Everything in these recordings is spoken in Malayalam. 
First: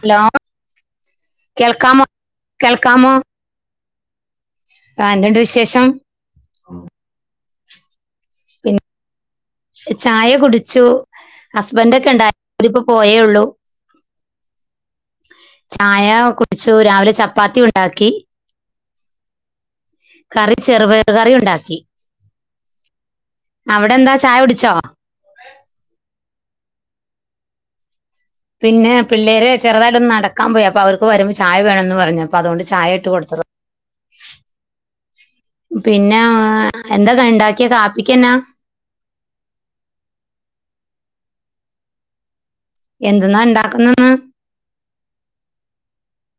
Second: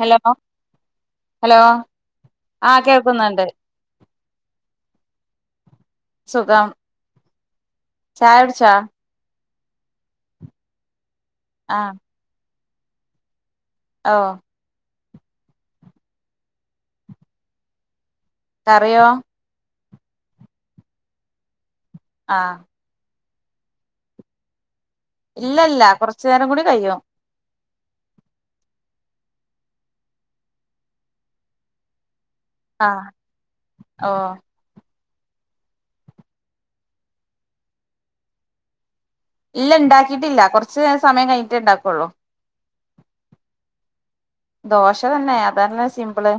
ഹലോ ഹലോ കേൾക്കാമോ ആ കേൾക്കാമോ കേൾക്ക്ന്ന്ണ്ട് ആ എന്തുണ്ട് വിശേഷം സുഖം ചായൊടിചാ പിന്നെ ചായ കുടിച്ചു.. ഹസ്ബൻഡക്കെ ണ്ടാ -വരിപ്പോ പോയേ ഉള്ളൂ ഓഹ് ചായ കുടിച്ചു രാവിലെ ചപ്പാത്തി ഉണ്ടാക്കി കറിയോ കറി ചെറുപയറു കറി ഉണ്ടാക്കി ആഹ് അവിടെന്താ ചായ കുടിച്ചോ ഇല്ലല്ല കുറച്ചു നേരം കൂടി കഴിയും പിന്നെ പിള്ളേര് ചെറുതായിട്ടൊന്ന് നടക്കാൻ പോയി അപ്പൊ അവർക്ക് വരുമ്പോ ചായ വേണന്ന് പറഞ്ഞു -പ്പൊ അതുകൊണ്ട് ആ ചായ ഇട്ട് കൊടുത്തത ഓ പിന്നാ ഇല്ല ണ്ടാക്കിട്ടില്ല കൊറച് സമയം കഴിഞ്ഞിട്ടേ ഇണ്ടാക്കൊള്ളൂ എന്ത്‌ന്നാ ണ്ടാക്ക്ന്നെന്ന് ദോശ തന്നെ അതല്ലേ സിംമ്പിള്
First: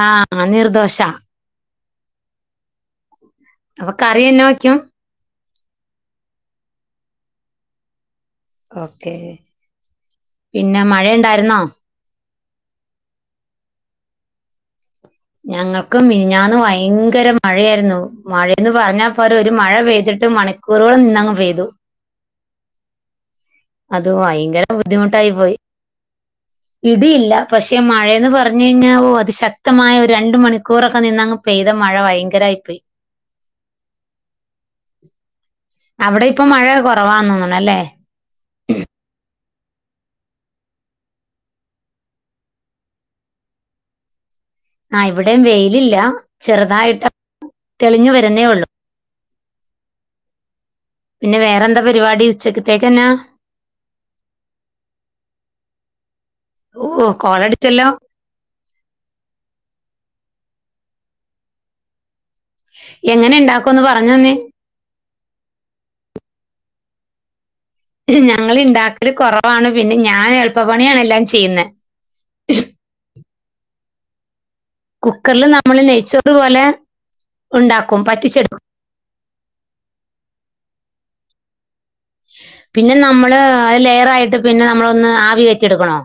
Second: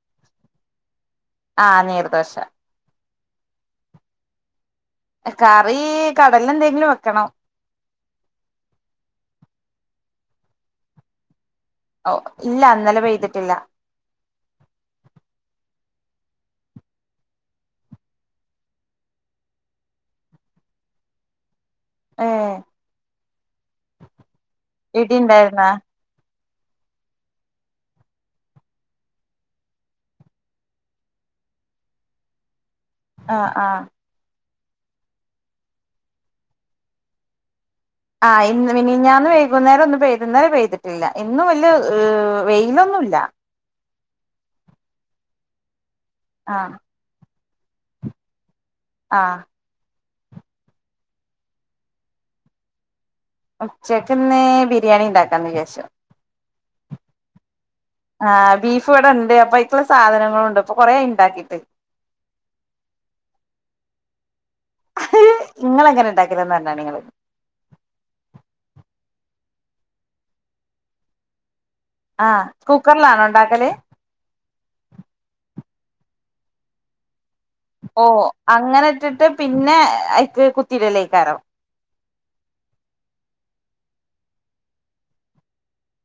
ആഹ് നീർദോശ ആഹ നീർദോശ അപ്പൊ കറി എന്നാ വെക്കും? കറീ കടല ന്തെങ്കിലും വെക്കണം ഓക്കേ പിന്ന മഴെണ്ടാർന്നോ ഓ ഇല്ല ഇന്നലെ പെയ്തിട്ടില്ല ഞങ്ങക്കും മിനിഞ്ഞാന്ന് വയങ്കര മഴയാരുന്നു മഴയന്ന് പറഞ്ഞാപോര ഒരു മഴ പെയ്തിട്ട് മണിക്കൂറുകൾ നിന്നങ്ങ് പെയ്ദു ഏ അത് ഭയങ്കര ഇടി ബുദ്ധിമുട്ടായി പോയി ഉണ്ടായിരുന്നാ ഇടിയില്ല പക്ഷെ മഴയെന്ന് പറഞ്ഞു കഴിഞ്ഞാ വോ അത് ശക്തമായ ഒരു രണ്ട് മണിക്കൂറൊക്കെ നിന്നങ്ങ് പെയ്ത മഴ ഭയങ്കരായി പോയി ആ ആ അവിടെ ഇപ്പ മഴ കുറവാന്നോന്നണ് അല്ലേ ആ ഇ മിനിഞാന്ന് വൈകുന്നേരം ഒന്നും പെയ്തു ഇന്നലെ പെയ്തിട്ടില്ല ഇന്നും വല്ല്യ വെയിലൊന്നുമില്ല ആ ഇവിടെയും വെയിലില്ല ചെറുതായിട്ട് തെളിഞ്ഞു വരുന്നേ ഉള്ളൂ ആ പിന്നെ വേറെന്താ പരിപാടി ഉച്ചക്കത്തേക്ക് എന്നാ ഉച്ചക്കിന്ന് ബിരിയാണി ഉണ്ടാക്കാന്ന് വിജാരിച്ചു ഓ കോളടിച്ചല്ലോ ആ ബീഫ് ഇവിടെ ഉണ്ട് അപ്പ അയിക്കുള്ള സാധനങ്ങൾ ഉണ്ട് അപ്പൊ കൊറെയായി ഇണ്ടാക്കിട്ട് എങ്ങനെ ണ്ടാക്കോന്ന് പറഞ്ഞുതന്നേ ങ്ങള് എങ്ങനെ ഇണ്ടാക്കലെന്ന് പറഞ്ഞാണി നിങ്ങള് ഞങ്ങള് ണ്ടാക്കല് കൊറവാണ് പിന്നെ ഞാൻ എളുപ്പ പണിയാണ് എല്ലാം ചെയ്യുന്നത് ആ കുക്കറിലാണോ ണ്ടാ ക്കല് കുക്കറില് നമ്മള് നെയ്ച്ചോറ് പോലെ ഉണ്ടാക്കും ഓ പറ്റിച്ചെടുക്കും അങ്ങനെ ഇട്ടിട്ട് പിന്നെ അയ്ക്ക് കുത്തിടലേക്കാരം പിന്നെ നമ്മള് ലെയർ ആയിട്ട് പിന്നെ നമ്മളൊന്ന് ആവി കേറ്റി എടുക്കണോ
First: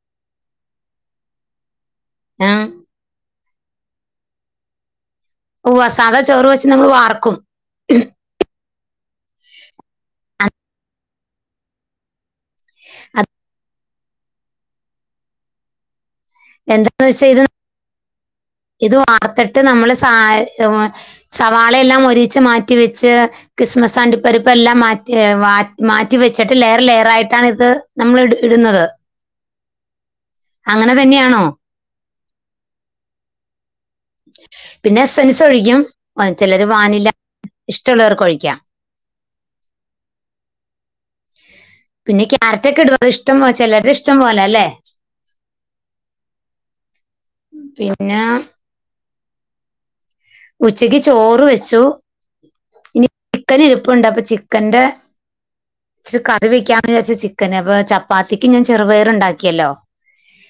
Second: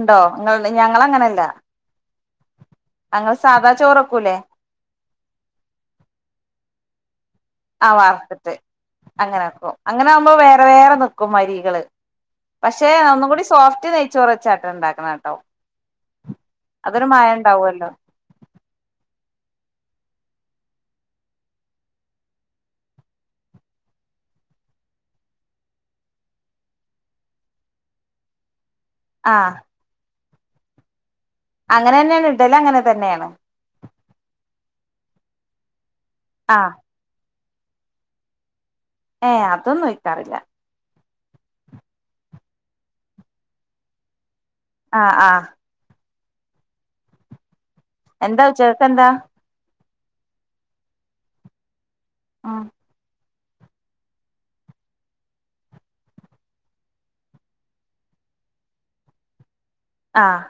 ണ്ടോ നിങ്ങ ഞങ്ങള അങ്ങനെല്ല ആ ഞങ്ങള് സാദാ ചോറക്കൂലേ ഉവ്വ സാധാ ചോറ് വെച്ച് നമ്മൾ വാർക്കും ആ വാർത്തിട്ട് അങ്ങനൊക്കും അങ്ങനെ ആവുമ്പോ അത് വേറെ വേറെ വെ ക്കുമരികള് പക്ഷെ ഒന്നും അത് കൂടി സോഫ്റ്റ് നെയി ചൊറച്ചാട്ട ണ്ടാക്കണം ട്ടോ എന്താന്ന് വച്ചാ ഇത് ഇത് വറുത്തിട്ട് നമ്മൾ സ സവാളയെല്ലാം മൊരിയിച്ച് മാറ്റി വെച്ച് കിസ്മസ് അണ്ടിപ്പരിപ്പ് എല്ലാം മാറ്റി മാറ്റി വെച്ചിട്ട് ലെയർ ലെയർ ആയിട്ടാണ് ഇത് നമ്മള് ഇ ഇടുന്നത് ആ അങ്ങനെ തന്നെയാണോ അങ്ങനെ തന്നെയാണ് ടല് അങ്ങനെ തന്നെയാണ് പിന്നെ എസ്സൻസ് ഒഴിക്കും ആ ചിലര് വാനില ഇഷ്ടമുള്ളവർക്ക് ഒഴിക്കാം ഏ അതൊന്നും ഒഴിക്കാറില്ല പിന്നെ ക്യാരറ്റ് ഒക്കെ എടുക്ക അത് ഇഷ്ടം പോ ചിലരുടെ ഇഷ്ടം പോലെ അല്ലേ ആഹ് ആഹ് പിന്നെ എന്താ ഉച്ചക്കെന്താ ഉച്ചക്ക് ചോറ് വെച്ചു ആഹ് ഇനി ചിക്കൻ ഇരുപ്പുണ്ട് അപ്പൊ ചിക്കന്റെ ഇച്ചിരി കറി വെക്കാ വിചാരിച്ച ചിക്കന് അപ്പൊ ചപ്പാത്തിക്ക് ഞാൻ ചെറുപയർ ഉണ്ടാക്കിയല്ലോ ആഹ്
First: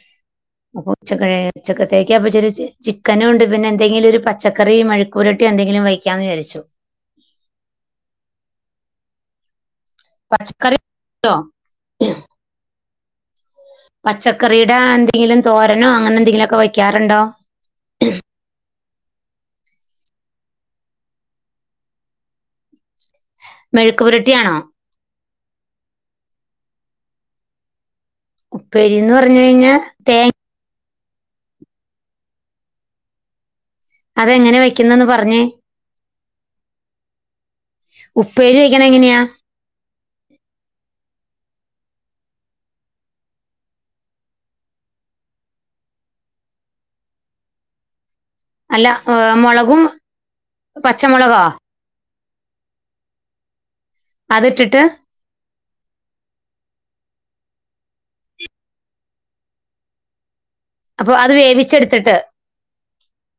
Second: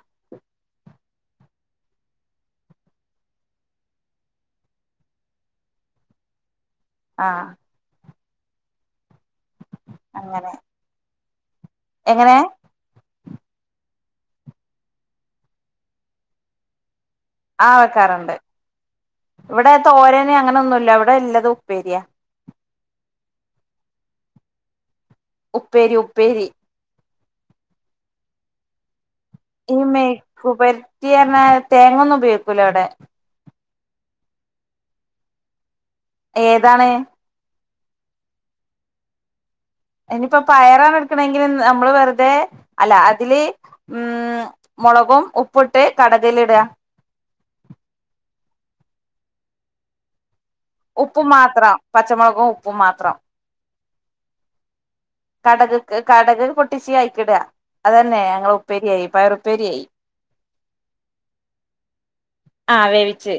അപ്പൊ ഉച്ചക്ക ഉച്ചക്കത്തേക്ക് അപ്പച്ച ചിക്കനും ഉണ്ട് പിന്നെ എന്തെങ്കില ഒരു പ പച്ചക്കറിയും മെഴുഴക്കൂരട്ടി എന്തെങ്കിലും വയ്ക്കാന്ന് വിാരിച്ചു ആഹ് പ അങ്ങനെ ച്ച്ക്കറി ട്ടോ എങ്ങനെ പച്ചക്കറിയുടെ എന്തെങ്കിലും തോരനോ അങ്ങനെ എന്തെങ്കിലും ഒക്കെ വെക്കാറുണ്ടോ? ആ വെക്കാറുണ്ട് ല്ലാ അങ്ങനൊന്നുംഇല്ല ഇവിടെ എല്ലതും ഉപ്പേരിയാ മെഴുക്കുപുരട്ടിയാണോ? ഉപ്പേരി, ഉപ്പേരി ഉപ്പേരി എന്ന് പറഞ്ഞ് കഴിഞ്ഞ തേ പുരട്ടി പറഞ്ഞാ, തേങ്ങന്നും ഉപയോഗിക്കൂല ഇവിടെ അതെങ്ങനെ വെക്കുന്നാ ഒന്ന് പറഞ്ഞേ ഏതാണ്? ഉപ്പേര് വഴിക്കണ എങ്ങനെയാ ഇനിപ്പോ പയറാണ് എടുക്കണെങ്കിൽ നമ്മള് തെ, അതില് ഉം മുളകും ഉപ്പുട്ട് കടകിലിടാ [inaudible] അല്ല മ് മുളകും ഉപ്പ് പച്ചമുളകോ മാത്രം പച്ച പച്ചമുളകും ഉപ്പും മാത്രം. അത് ഇട്ടിട്ട് കടക്ക്ക് കടക് പൊട്ടിച്ച് അയിക്കിട. അതന്നെ ഞങ്ങളെ ഉപ്പേരിയായി പയറുപ്പേരിയായി. അപ്പൊ അത് വേവിച്ചെടുത്തിട്ട് ആഹ് വേവിച്ച്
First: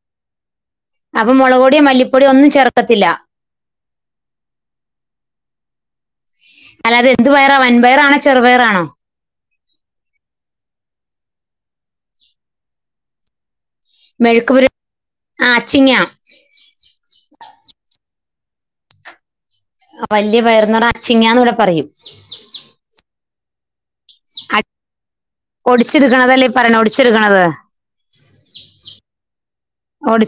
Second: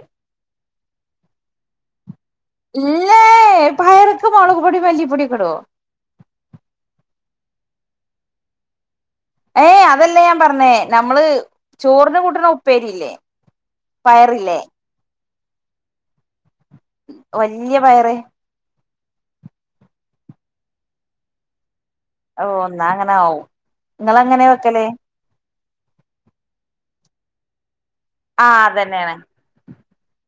അപ്പൊ മുളകൊടിയോ മല്ലി ഇല്ലേ--പയർക്ക് മുളക്പൊടി മല്ലിപ്പൊടിയൊക്കെ ഇടോ? അല്ലാതെ എന്തു പയറാ വൻപയറാണോ ചെറുപയറാണോ? ഏയ് അതല്ലേ ഞാൻ പറഞ്ഞേ നമ്മള് ചോറിനു കൂട്ടുന്ന ഉപ്പേരിയില്ലേ മെഴുക്ക് പയറില്ലേ? പുര ആ അച്ചിങ്ങ്യ. വല്യ പയറ് ആഹ് വല്യ പയറിന് അച്ചിങ്ങ്യ എന്ന് ഇവിടെ പറയും. ഓ ന്നാ അങ്ങനാവും ഇങ്ങളങ്ങനെ വെക്കല്. ഒടിച്ച്ട്ക്ക്ണതല്ലേ ഈ പറയ്നെ ഒടിച്ചിട്ക്ക്ണത്. ആഹ് അതെഞ്ഞെണ്.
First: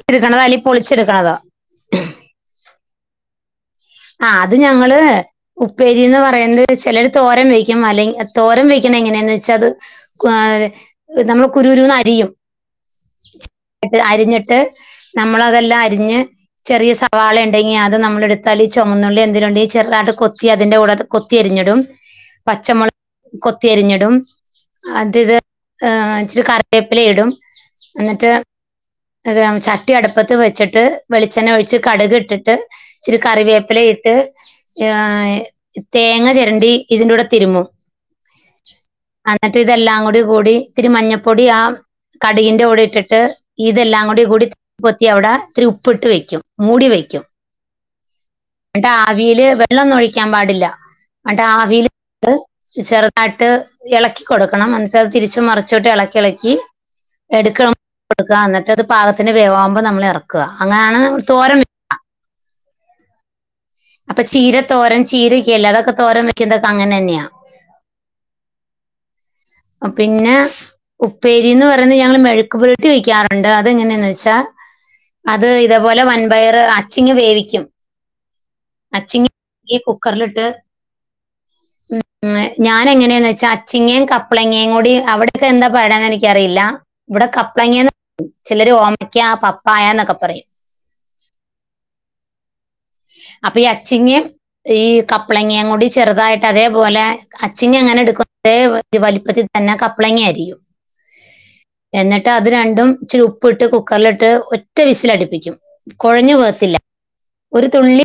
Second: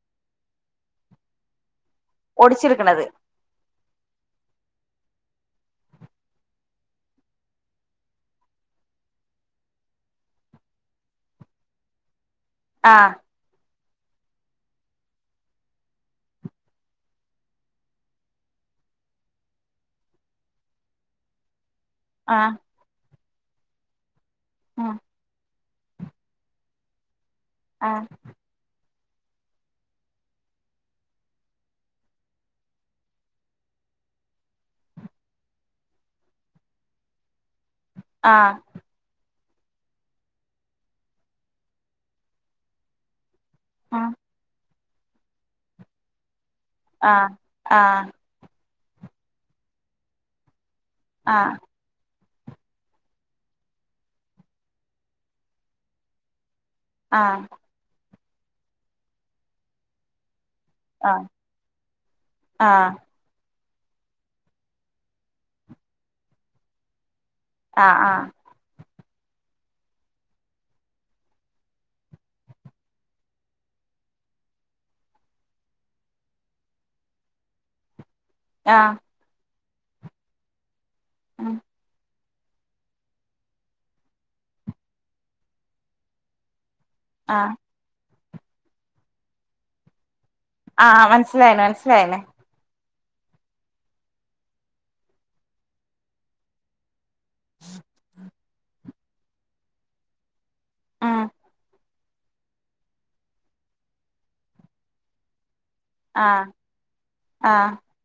ടിച്ച് ക്കണതോ അല്ലെങ്കി പൊളിച്ചിട്ക്കണതോ ഒടിച്ചിട്ക്ക്ണത്. ആ അത് ഞങ്ങള് ഉപ്പേരിന്ന് പറയുന്നത് ചിലര് തോരൻ വെയ്ക്കും, അല്ലെങ്ക തോരൻ വെയ്ക്കുന്നത് എങ്ങനെന്നെച്ചാ അത് [inaudible] നമ്മള് കുരുരുന്ന് അരിയും ആഹ് ട്ട്, അരിഞ്ഞിട്ട് നമ്മളതെല്ലാം അരിഞ്ഞ് ചെറിയ സവാളയുണ്ടെങ്കിൽ അത് നമ്മലെടുത്താല് ചൊമൊന്നുള്ളി എന്തെലുണ്ടെങ്കി ചെറുതാട്ട് കൊത്തി അതിന്റെകൂടെ കൊത്തി അരിഞ്ഞിടും. ആഹ് പച്ചമുള കൊത്തി അരിഞ്ഞിടും. അതിത് ഏഹ് ഇച്ചിരി കറിവേപ്പില ഇടും. ആഹ് എന്നിട്ട് ചട്ടി അടുപ്പത്ത് വെച്ചിട്ട് വെളിച്ചെണ്ണ ഒഴിച്ച് കടുക് ഇട്ടിട്ട് ഇച്ചിരി കറിവേപ്പ പ്പില ഇട്ട് ആ തേങ്ങ ചിരണ്ടി ഇതിന്റെ കൂടെ തിരുമ്മും. ആഹ് അന്നിട്ട് ഇതെല്ലാം കൂടി കൂടി ഇത്തിരി മഞ്ഞപ്പൊടി ആ കടുകിന്റെ കൂടെ ഇട്ടിട്ട് ഇതെല്ലാം കൂടി കൂടി കൊത്തി അവിടെ ഇത്തിരി ഉപ്പിട്ട് വെക്കും. മൂടി വെക്കും ആഹ് ആഹ് എന്നിട്ട് ആവില് വെള്ളൊന്നൊയി ക്കാൻ പാടില്ല. ആഹ് അട്ട് ആ വീല് ട്ട് ചെറുതായിട്ട് ഇളക്കി കൊടുക്കണം എന്നിട്ട് ത് തിരിച്ചും മറിച്ചുട്ട് ഇളക്കി ഇളക്കി ആഹ് എടുക്കണം കൊടുക്ക എന്നിട്ടത് പാകത്തിന് വേവാകുമ്പോ നമ്മള് ഇറക്കും ക്ക അങ്ങനാണെന്ന് തോരം വ ആഹ അപ്പൊ ചീര തോരം ചീരക്കല്ലേ അതൊക്കെ തോരം വെക്കുന്നതൊക്കെ അങ്ങനെന്യ ആഹ ആഹ പിന്നെ ഉപ്പേരിന്ന് പറയുന്നത് ഞങ്ങള് മെഴുക്കു പുരുട്ടി വെക്കാറുണ്ട് അത് എങ്ങനെയന്ന് വെച്ചാ അത് ഇതേപോലെ വൻപയർ അച്ചിങ്ങങ് വേവിക്കും ആഹ് ആഹ് ആഹ് അച്ചിങ് ഇ കുക്കറിലിട്ട് ഉം മ്മ് ഞാൻ എങ്ങനേന്ന് വെച്ചാ അച്ചിങ്ങേയും കപ്പ് അപ്പളങ്ങേ കൂടി അവിടത്തെ എന്താ പറയെന്ന്നിക്കറിയില്ല ഇവിടെ ആഹ് കപ്പളങ്ങ ചിലര് ഓമക്ക പപ്പായന്നൊക്കെ പറയും ആ മനസ്സിലായിന മനസ്സിലായിനേ അപ്പൊ ഈ അച്ചിങ്ങേമഈ കപ്പ്ളങ്ങയും കൂടി ചെറുതായിട്ട് അതേപോലെ അച്ചിങ്ങ എങ്ങനെ ഇട്ക്കു ഏവ് ഈ വലിപ്പത്തി തന്നെ കപ്പ്ളങ്ങ അരിയും ആ എന്നിട്ട് അത് രണ്ടും ഇച്ചിരി ഉപ്പ്ട്ട് കുക്കറിലിട്ട് ഒറ്റ വിസിലടിപ്പിക്കും കൊഴഞ്ഞു ആഹ് പോവത്തില്ല ഒരു ആഹ് തുള്ളി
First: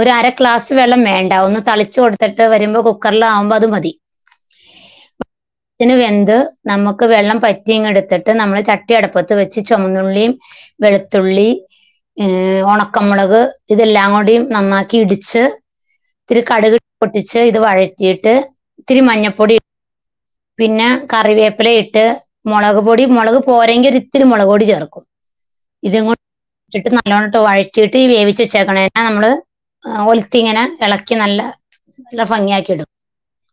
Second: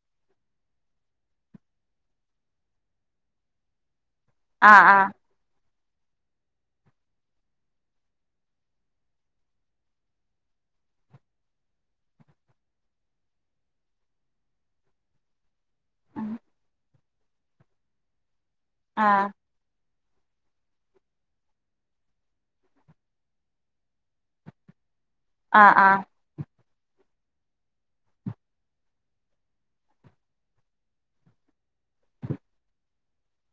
ഒര ഗ്ലാസ് വെള്ളം വേണ്ട ഒന്ന് തളിച്ചു കൊടുത്തിട്ട് വരുമ്പോൾ കുക്കറില ആകുമ്പോ അത് മതി ആഹ് ആഹ് അതിന് വെന്ത് നമുക്ക് വെള്ളം പറ്റിയങ്ങ എടുത്തിട്ട് നമ്മള് ചട്ടിയടപ്പത്ത് വെച്ച് ചുമന്നുള്ളിയും വെളുത്തുള്ളി ഏർ ഉണക്കമുളക് ഇതെല്ലാം കൂടിും നന്നാക്കി ഇടിച്ച് ഇത്തിരി കടുക്ി പൊട്ടിച്ച് ഇത് വഴറ്റിയിട്ട് ആഹ് ഇതിരിമഞ്ഞപ്പൊടി പിന്നെ കറിവേപ്പില ഇട്ട് മുളക് പൊടി മുളക് പോരെങ്കിൽ ഇത്തിരി മുളക് പൊടി ചേർക്കും ആ ആ ഇിട്ട് നല്ലോണ്ണംിട്ട് വഴറ്റിയിട്ട് വേവിച്ച വെച്ചക്കണേനെ നമ്മള് ഒലുത്തി ഇങ്ങനെ ഇളക്കി നല്ല നല്ല ഭംഗിയാക്കി ഇടും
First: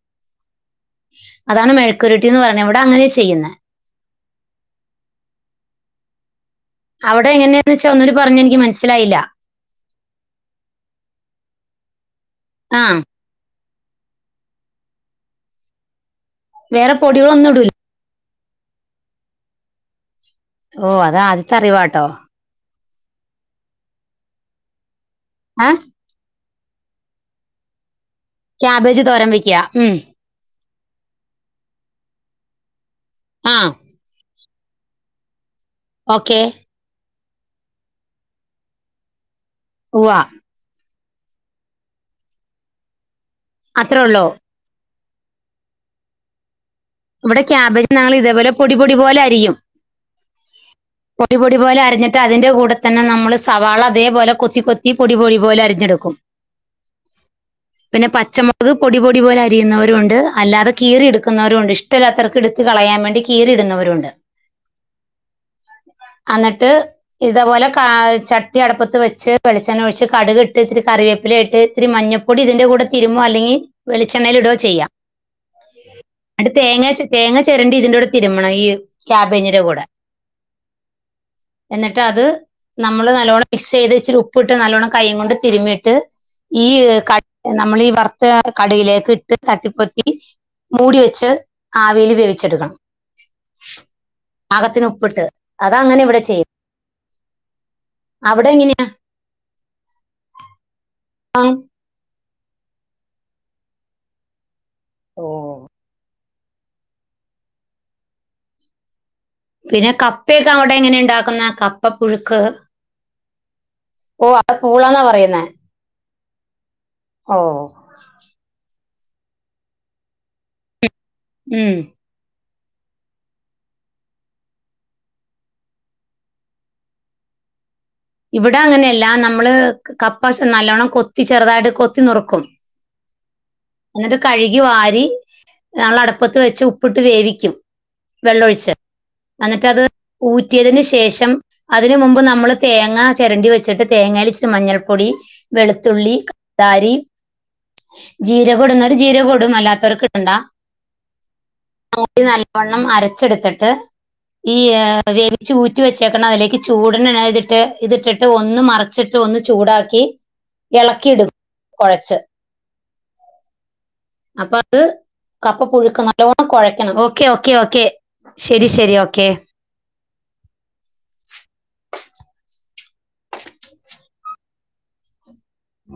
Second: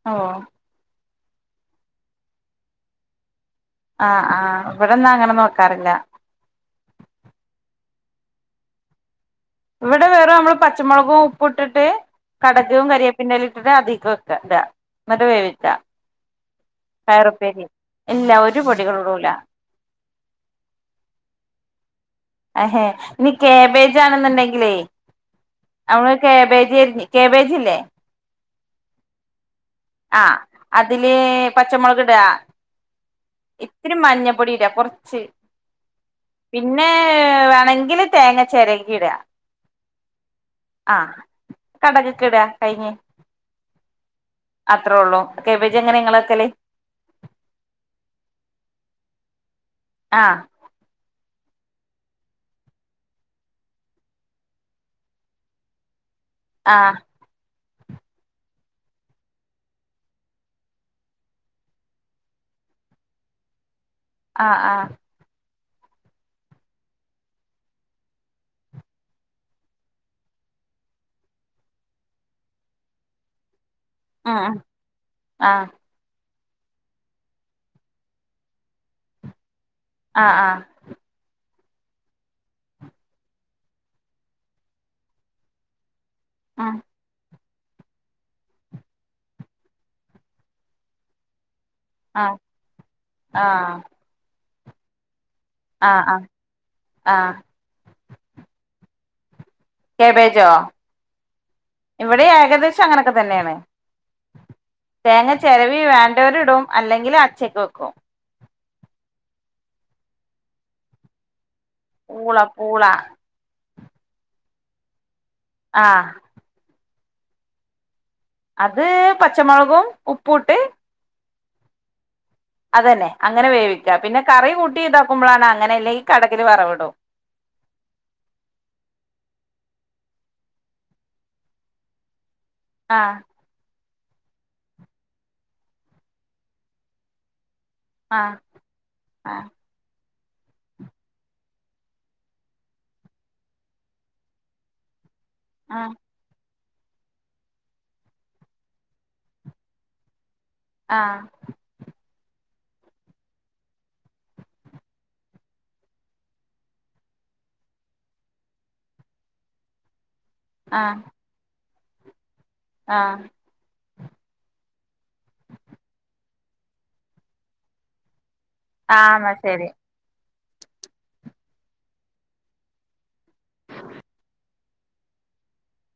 ഓ അതാണ് മെയുകുരുട്ടി എന്ന് പറഞ്ഞ ഇവിടെ അങ്ങനെ ചെയ്യുന്നത് ആഹ് ആഹ് ഇവിടന്നാ അങ്ങനെ നോക്കാറില്ല അവിടെ എങ്ങനെയന്ന് വെച്ചാ ഒന്നടെ പറഞ്ഞെ എനിക്ക് മനസ്സിലായില്ല ഇവിടെ വേറ നമ്മള് പച്ചമുളകും ഉപ്പ ഇട്ടിട്ട് കടകും ആ കറി വേപ്പിന്ടെലേ അധികം ഒക്കെ [unintelligible] ഇാ എന്നിട്ട വേവിച വേറെ പൊടികള ഒന്നും ഇടൂല്ല ഒരുപൊടികളടൂല ഓ അതാ ആദ്യത്തെ അറിവട്ടോ ഹ് ഇനി കേബേജാണെന്നുണ്ടെങ്കിലേ ആ കേബേജ് കേിജി കേബേജ്ല്ലേ ക്യാബേജ് തോരൻ വൈക്കുക ഉം ആഹ് അതില് പച്ചമുളക് ഇട ആ ഇത്തിരി മഞ്ഞ ടിഡാ കുറച്ച് ഓക്കേ ന്നെ വേണമെങ്കിൽ തേങ്ങ ചിരകി ഇടാ ഉവ്വ ആ കടകക്കെ ഇടാ കഴിഞ്ഞ് അത്രം ഉള്ളോ അത്രേ ഉള്ളൂ ഒെ എങ്ങനെ നിങ്ങളൊക്കെല്ലേ ഇവിടെ ക്യാബേജ് ഞങ്ങൾ ഇതേപോലെ പൊടി-പൊടി പോലെ ആരിയും ആഹ പൊടി-പൊടി പോലെ അരിഞ്ഞിട്ട് അതിന്റെ കൂടെതന്നെ നമ്മള് സവാള അതേപോലെ കൊത്തി കൊത്തി പൊടി-പൊടി പോലെ അരിഞ്ഞെടുക്കും ആഹ പിന്നെ പച്ചമുളക് പൊടി -പൊടി പോലെ അരിയുന്നവരുണ്ട് അല്ലാതെ കീറി എടുക്കുന്നവരുണ്ട് ഇഷ് ഷ്ടല്ലാത്തവർക് എടുത്ത് കളയാൻ വേണ്ടി കീറിടുന്നവരുണ്ട് ആഹ ആഹ എന്നിട്ട് ഇതേപോലെ ചട്ടി അടപ്പത്ത് വെച്ച് വെളിച്ചെണ്ണ ഒഴിച്ച് കടുകിട്ട് ഇത്തിരി കറിവേപ്പില ആയിട്ട് ഇത്തിരി മഞ്ഞപ്പൊടി ഇതിന്റെ കൂടെ തിരുമോ അല്ലെങ്കിൽ ഉം വെളിച്ചെണ്ണയിലിടോ ചെയ്യാം ആഹ് അടു [unintelligible] തേങ്ങ - തേങ്ങ ചിരണ്ടി ഇതിന്റെക്കൂടെ തിരുമണം ഈ ക്യാബേജിന്റെ കൂടെ ആ ആ എന്നിട്ട് അത് നമ്മൾ നല്ലോണം പിക്സ് ചെയ്ത് ച്ചിരി ഉപ്പിട്ട് നല്ലോണം കൈയ്യിങ്ങ് കൊണ്ട് തിരുമ്മിയിട്ട് ഈ ആഹ് യ് ക നമ്മൾ ഈ വർത്ത് കടകിലേക്ക് ഇട്ട് തട്ടിപ്പൊത്തി മൂടി വെച്ച് ആവീൽ ആഹ് വേവിച്ചെടുക്കണം ആഹ് പാകത്തിന് ഉപ്പ് ഇട്ട് ആഹ് അതങ്ങനെ ആഹ് ഇവിടെ ആഹ് ചെയ്യും ആഹ് അവിടെ എങ്ങനെയാ ക്യാബേജോ ആ, ഇവിടെ ഏകദേശം അങ്ങനെയൊക്കെ തന്നെയാണ് തേങ്ങ ഓ ചെരവി വേ ണ്ടോരിടും അല്ലെങ്കിൽ അച്ചേക്ക് വെക്കും പിന്നെ കപ്പയൊക്കെ അവിടെയെങ്ങനെ ഇണ്ടാക്കുന്നെ ക പൂള പൂള ഓ അപ്പം പൂളാന്നാ പറയ ആ ഓ അത് പച്ചമുളകും ഉപ്പൂട്ട് ഉം അതെന്നെ അങ്ങനെ വേവിക്കാ പിന്നെ കറി കൂട്ടി ഇതാക്കുമ്പോളാണ് അങ്ങനെയല്ല ഈ കടക്കില് വറവിടും ഇവിടെ അങ്ങനെയല്ല നമ്മള് കപ്പശം നല്ലോണ്ണം കൊത്തി ചെറുതായിട്ട് കൊത്തി നുറുക്കും ആ ഇന്നട്ട് കഴ്കി വാരി നമ്മള് അടപ്പത്ത് വെച്ച് ഉപ്പിട്ട് വേവിക്കും ആഹ് വെള്ളൊഴിച്ച് അന്നിട്ട് അത് ഊറ്റിയതിന് ശേഷം അതിന് മുമ്പ് നമ്മള് തേങ്ങ ചെരണ്ടി വെച്ചിട്ട് തേങ്ങലിച്ചിരി മഞ്ഞൾപ്പൊടി ആഹ് വെളുത്തുള്ളി തരി ജീരകം ഇടുന്നോര് ജീരകം ഇടും അല്ലാത്തോർക്ക് ഇടണ്ട ആഹ് [unintelligible] നൽ വള്ളം അരച്ചെട്ത്തിട്ട് ഈ ഏ വേവിച്ച് ഊറ്റി വെച്ചേക്ക്‌ണ അതിലേക്ക് ചൂടിന് ഇതിട്ട് ഇതിട്ടിട്ട് ഒന്ന് മറച്ചിട്ട് ഒന്ന് ചൂടാക്കി എളക്കിടും കൊഴച്ച് ആ അപ്പം അത് കപ്പ പുഴുക്ക്‌ നല്ലോണം കൊഴക്കണം ഓക്കേ ഓക്കെ ഓക്കെ ശരി ശരി ആഹ് ഓക്കെ എന്നാ ശരി ഉ